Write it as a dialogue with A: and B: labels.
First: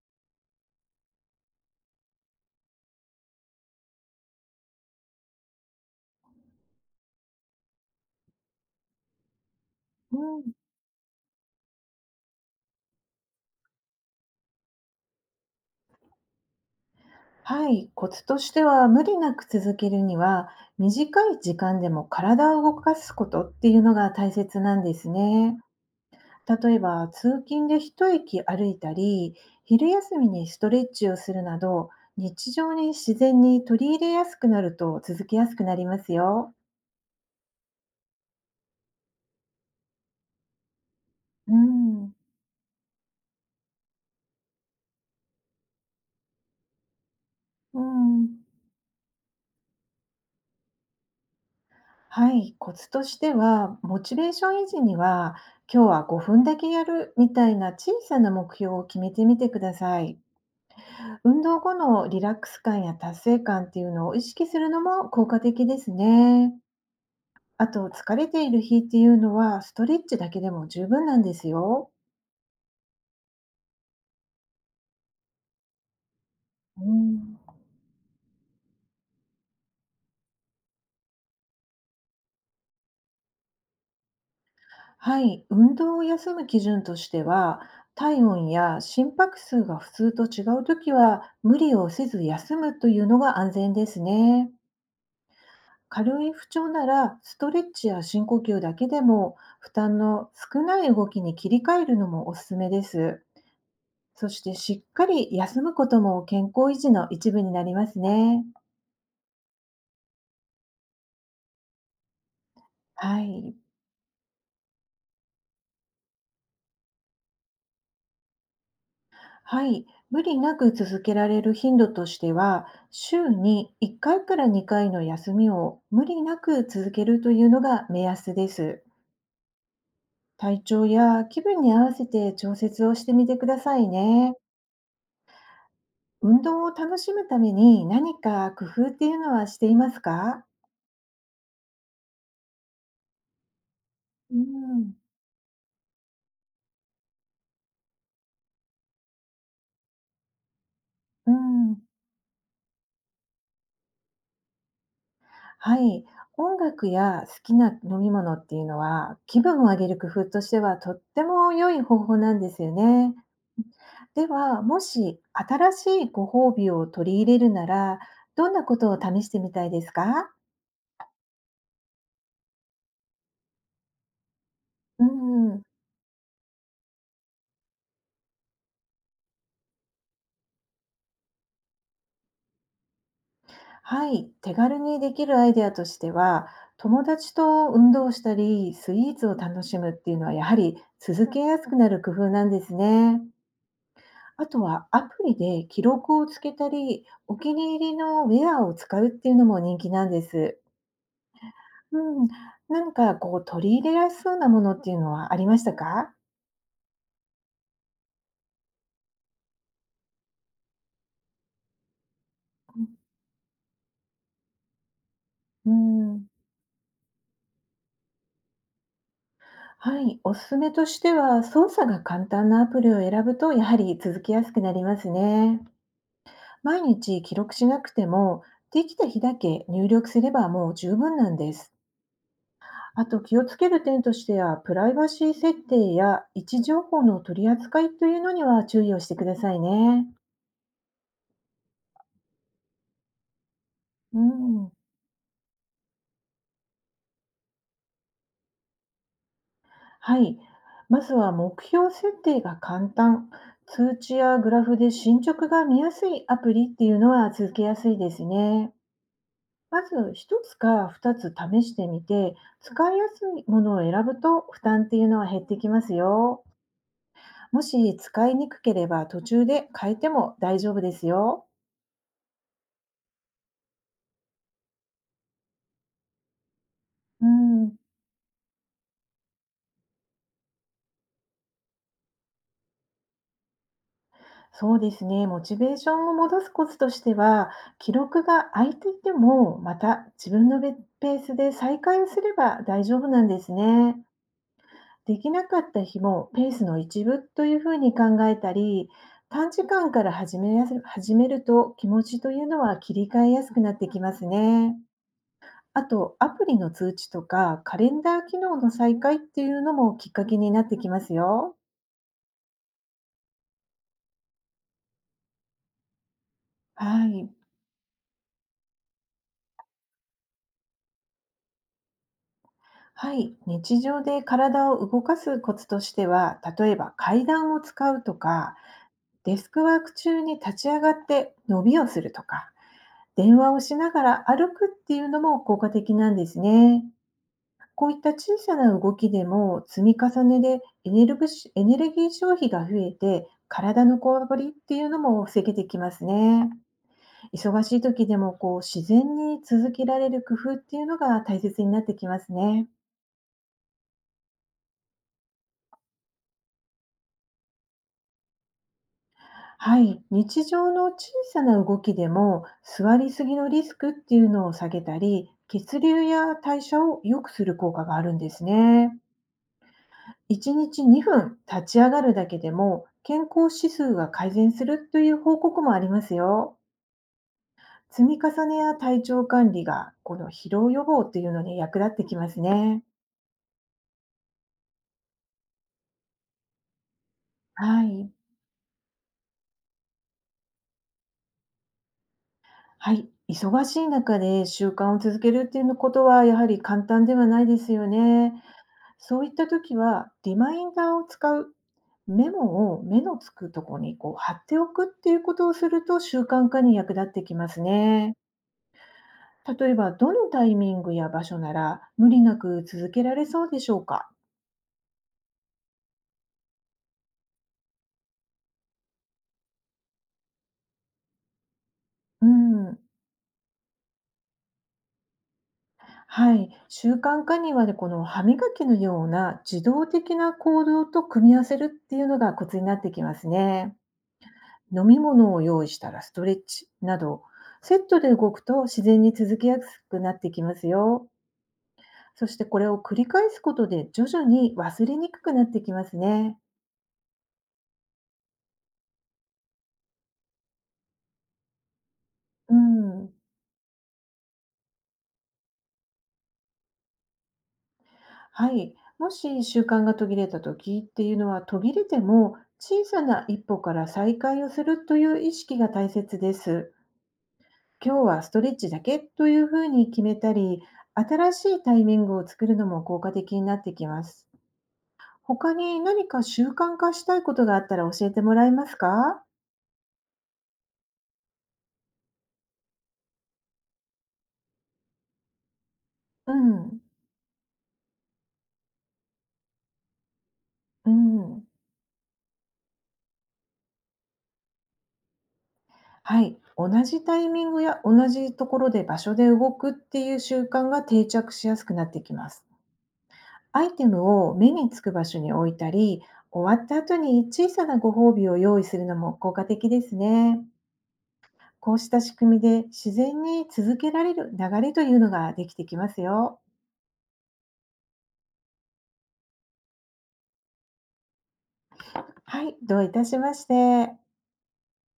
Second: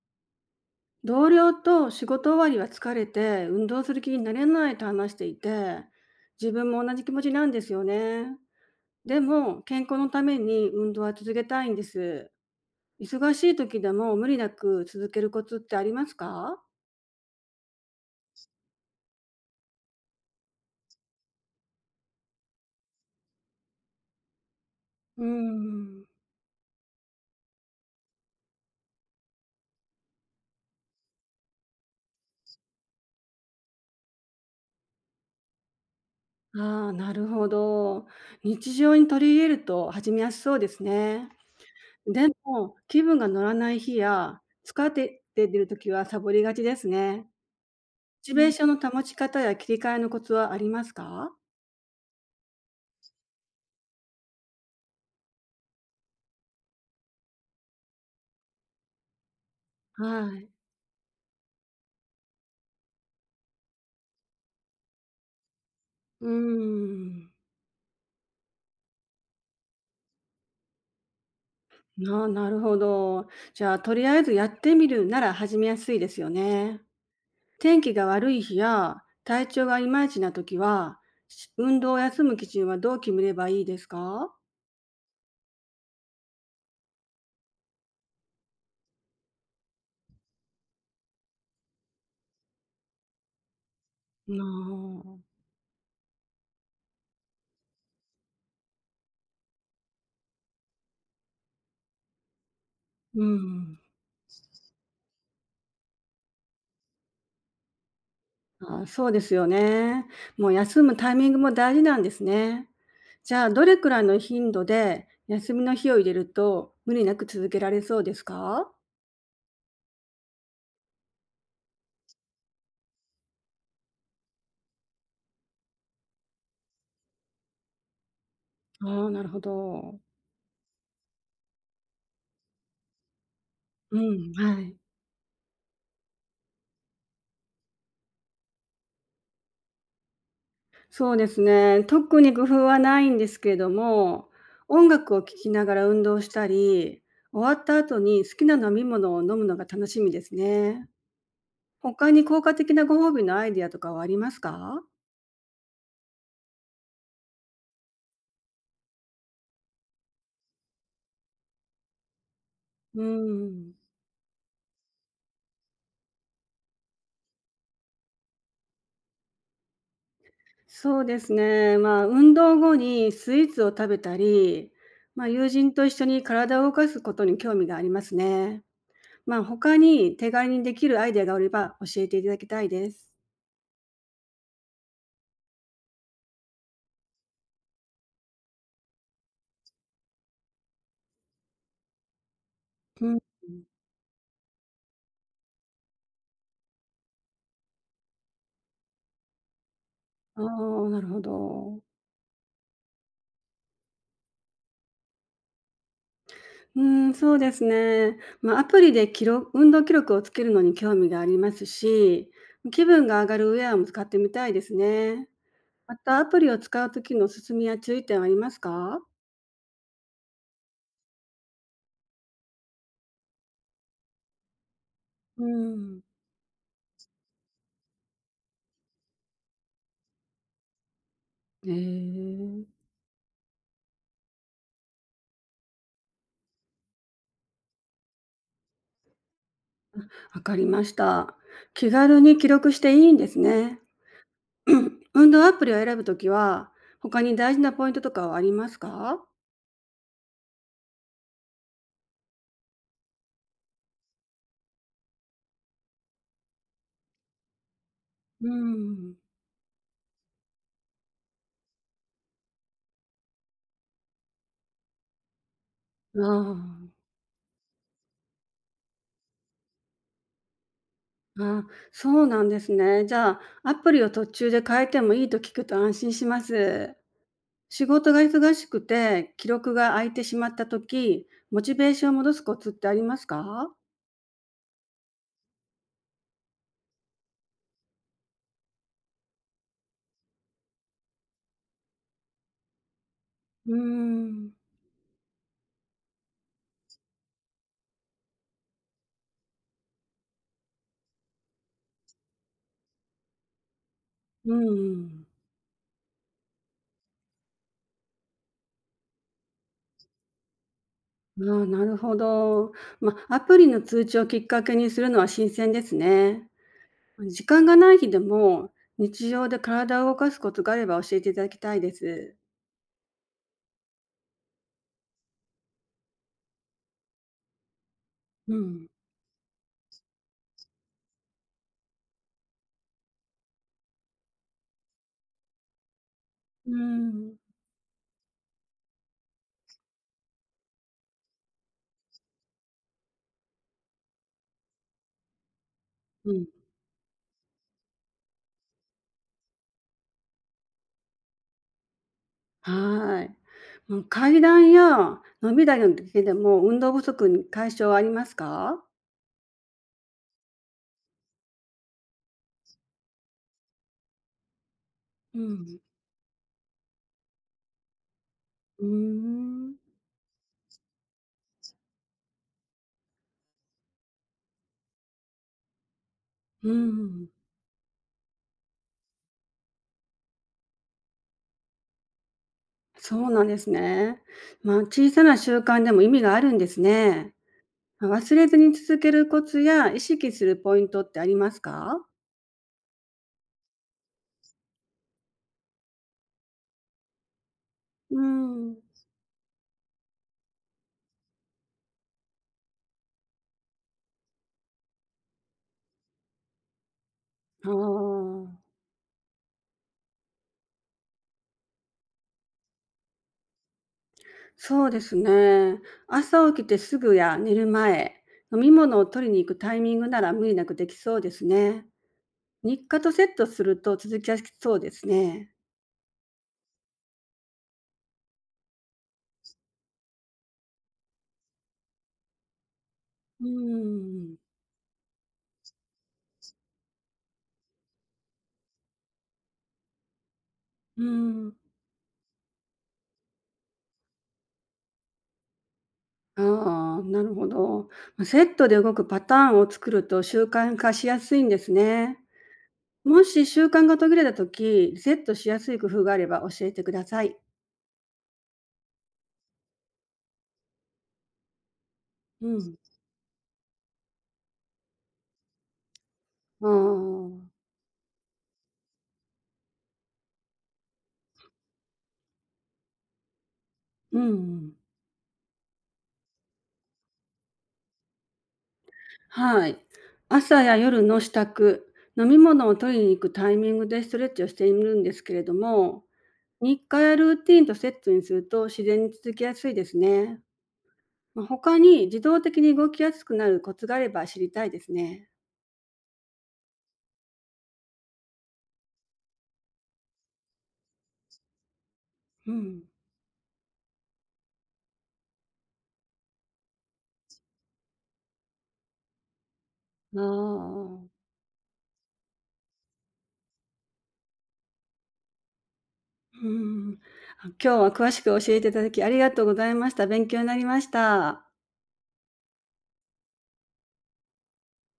A: 同僚と仕事終わりは疲れて運動する気になれないと話していて、自分も同じ気持ちなんですよね。でも健康のため
B: うん、
A: に運動は続けたいんです。忙しい時でも無理なく続けるコツってありますか？
B: はい、コツとしては無理なく続けるには短い時間でも体を動かすことっていうのが大切なんです
A: うー
B: ね。
A: ん。
B: 例えば通勤で一息歩いたり、昼休みにストレッチをするなど、日常に自然に取り入れやすくなると続けやすくなりますよ。
A: ああ、なるほど。日常に取り入れると始めやすそうですね。
B: うん、
A: でも気分が乗らない日や疲れて出る時はサボりがちですね。
B: う
A: チ
B: ん、
A: ベーションの保ち方や切り替えのコツはありますか？
B: はい、コツとしてはモチベーション維持には、今日は5分だけやるみたいな小さな目標を決めてみてください。
A: はい。
B: 運動後のリラックス感や達成感っていうのを意識するのも効果的です
A: うー
B: ね。
A: ん。
B: あと、疲れている日っていうのは、ストレッチだけでも十分なんですよ。
A: なるほど。じゃあ、とりあえずやってみるなら始めやすいですよね。
B: うん、
A: 天気が悪い日や体調がいまいちな時は、運動を休む基準はどう決めればいいですか？
B: はい、運動を休む基準としては、体温や心拍数が普通と違うときは、無理をせず休むというのが安全です
A: な
B: ね。
A: あ。
B: 軽い不調なら、ストレッチや深呼吸だけでも、負担の少ない動きに切り替えるのもおすすめです。
A: うん。
B: そしてしっかり休むことも健康維持の一部になりますね。
A: あ、そうですよね。もう休むタイミングも大事なんですね。
B: は
A: じゃあ、
B: い。
A: どれくらいの頻度で休みの日を入れると無理なく続けられそうですか？
B: はい。無理なく続けられる頻度としては、週に1回から2回の休みを無理なく続けるというのが目安です。
A: ああ、なるほど。
B: 体調や気分に合わせて調節をしてみてください
A: うん、
B: ね。
A: はい。
B: 運動を楽しむために何か工夫っていうのはしていますか？
A: そうですね、特に工夫はないんですけれども、
B: う
A: 音
B: ん。
A: 楽を聴きながら運動したり、終わった後に好きな飲み物を飲むのが楽しみですね。
B: うん。
A: 他に効果的なご褒美のアイディアとかはありますか？
B: はい、音楽や好きな飲み物っていうのは、気分を上げる工夫としてはとっても良い方法なんですよ
A: う
B: ね。
A: ん。
B: では、もし新しいご褒美を取り入れるなら、どんなことを試してみたいですか？
A: そうですね。まあ、運動後にスイーツを食べたり、
B: う
A: まあ、友
B: ん、
A: 人と一緒に体を動かすことに興味がありますね。まあ、他に手軽にできるアイデアがあれば教えていただきたいです。
B: はい、手軽にできるアイデアとしては、友達と運動したり、スイーツを楽しむっていうのはやはり続けやすくなる工夫なんです
A: うん。
B: ね。あとはアプリで記録をつけたり、お気に入りのウェアを使うっていうのも人気なんで
A: あ
B: す。
A: あ、なるほど。
B: うん、何かこう取り入れやすそうなものっていうのはありましたか？
A: うん、そうですね。まあ、アプリで運動記録をつけるのに興味がありますし、気分が上がるウェアも使ってみたいですね。
B: う
A: ま
B: ん、
A: た
B: う
A: ア
B: ん、
A: プリを使う時のおすすめや注意点はありますか？
B: はい、おすすめとしては、操作が簡単なアプリを選ぶとやはり続きやすくなります
A: う
B: ね。
A: ん。
B: 毎日記録しなくても、できた日だけ入力すればもう十分なんで
A: え
B: す。
A: え、
B: あと気をつける点としては、プライバシー設定や位置情報の取り扱いというのには注意をしてくださいね。
A: わかりました。気軽に記録していいんですね。
B: うん。
A: 運動アプリを選ぶときは、他に大事なポイントとかはありますか？
B: はい。まずは目標設定が簡単、通知やグラフで進捗が見やすいアプリっていうのは続けやすいです
A: う
B: ね。
A: ん。
B: まず1つか2つ試してみて、使いやすいものを選ぶと負担っていうのは減ってきます
A: あ
B: よ。
A: あ。
B: もし使いにくければ途中で変えても大丈夫ですよ。
A: あ、そうなんですね。じゃあ、アプリを途中で変えてもいいと聞くと安心します。
B: うん。
A: 仕事が忙しくて、記録が空いてしまった時、モチベーションを戻すコツってありますか？
B: そうですね。モチベーションを戻すコツとしては、記録が空いていても、また自分のベペースで再開をすれば大丈夫なんです
A: うー
B: ね。
A: ん。
B: できなかった日もペースの一部というふうに考えたり、短時間から始めると気持ちというのは切り替えやすくなってきます
A: う
B: ね。
A: ん。
B: あと、アプリの通知とかカレンダー機能の再開っていうのもきっかけになってきます
A: あ
B: よ。
A: あ、なるほど。まあ、アプリの通知をきっかけにするのは新鮮ですね。
B: はい。
A: 時間がない日でも、日常で体を動かすコツがあれば教えていただきたいです。
B: はい、日常で体を動かすコツとしては、例えば階段を使うと
A: う
B: か、
A: ん。
B: デスクワーク中に立ち上がって伸びをするとか、電話をしながら歩くっていうのも効果的なんです
A: う
B: ね。
A: ん。
B: こういった小さな動きでも積み重ねでエネルギー消費が増えて、体のこわばりっていうのも防げてきます
A: うん。
B: ね。忙しい時でもこう自然に続けられる工夫っていうのが大切になってきますね。
A: はい。もう階段や飲み台の時でも運動不足に解消はありますか？
B: はい、日常の小さな動きでも座りすぎのリスクっていうのを下げたり、
A: うん。
B: 血流や代謝を良くする効果があるんです
A: うー
B: ね。
A: ん。
B: 1日2分立ち上がるだけでも健康指数が改善するという報告もありますよ。
A: うん。
B: 積み重ねや体調管理がこの疲労予防というのに役立ってきますね。
A: そうなんですね。まあ、小さな習慣でも意味があるんですね。
B: は
A: ま、
B: い、
A: 忘れずに続けるコツや意識するポイントってありますか？
B: はい、忙しい中で習慣を続けるっていうことはやはり簡単ではないですよ
A: うー
B: ね。
A: ん。
B: そういった時は、リマインダーを使う、メモを目のつくところにこう貼っておくっていうことをすると習慣化に役立ってきます
A: あ
B: ね。
A: あ。
B: 例えば、どのタイミングや場所なら無理なく続けられそうでしょうか？
A: そうですね。朝起きてすぐや寝る前、飲み物を取りに行くタイミングなら無理なくできそうですね。
B: うん。
A: 日課とセットすると続きやすそうですね。
B: はい。習慣化にはね、この歯磨きのような自動的な行動と組み合わせるっていうのがコツになってきます
A: うー
B: ね。
A: ん。
B: 飲み物を用意したらストレッチなど、セットで動くと自然に続けやすくなってきます
A: うー
B: よ。
A: ん。
B: そしてこれを繰り返すことで徐々に忘れにくくなってきますね。
A: ああ、なるほど。まセットで動くパターンを作ると習慣化しやすいんですね。
B: うん。
A: もし習慣が途切れたときリセットしやすい工夫があれば教えてください。
B: はい。もし習慣が途切れた時っていうのは、途切れても
A: うん。
B: 小さな一歩から再開をするという意識が大切で
A: ああ、う
B: す。
A: ん
B: 今日はストレッチだけというふうに決めたり、新しいタイミングを作るのも効果的になってきま
A: う
B: す。
A: ん。
B: 他に何か習慣化したいことがあったら教えてもらえますか？
A: はい。朝や夜の支度、飲み物を取りに行くタイミングでストレッチをしているんですけれども、
B: う
A: 日
B: ん。
A: 課やルーティンとセットにすると自然に続きやすいですね。
B: う
A: ま
B: ん。
A: あ、他に自動的に動きやすくなるコツがあれば知りたいですね。
B: はい、同じタイミングや同じところで場所で動くっていう習慣が定着しやすくなってきます。
A: うん。
B: アイテムを目につく場所に置いたり、終わった後に小さなご褒美を用意するのも効果的です
A: あ
B: ね。
A: あ。
B: こうした仕組みで自然に続けられる流れというのができてきますよ。
A: うんうん。あ、今日は詳しく教えていただきありがとうございました。勉強になりました。
B: はい、どういたしまして。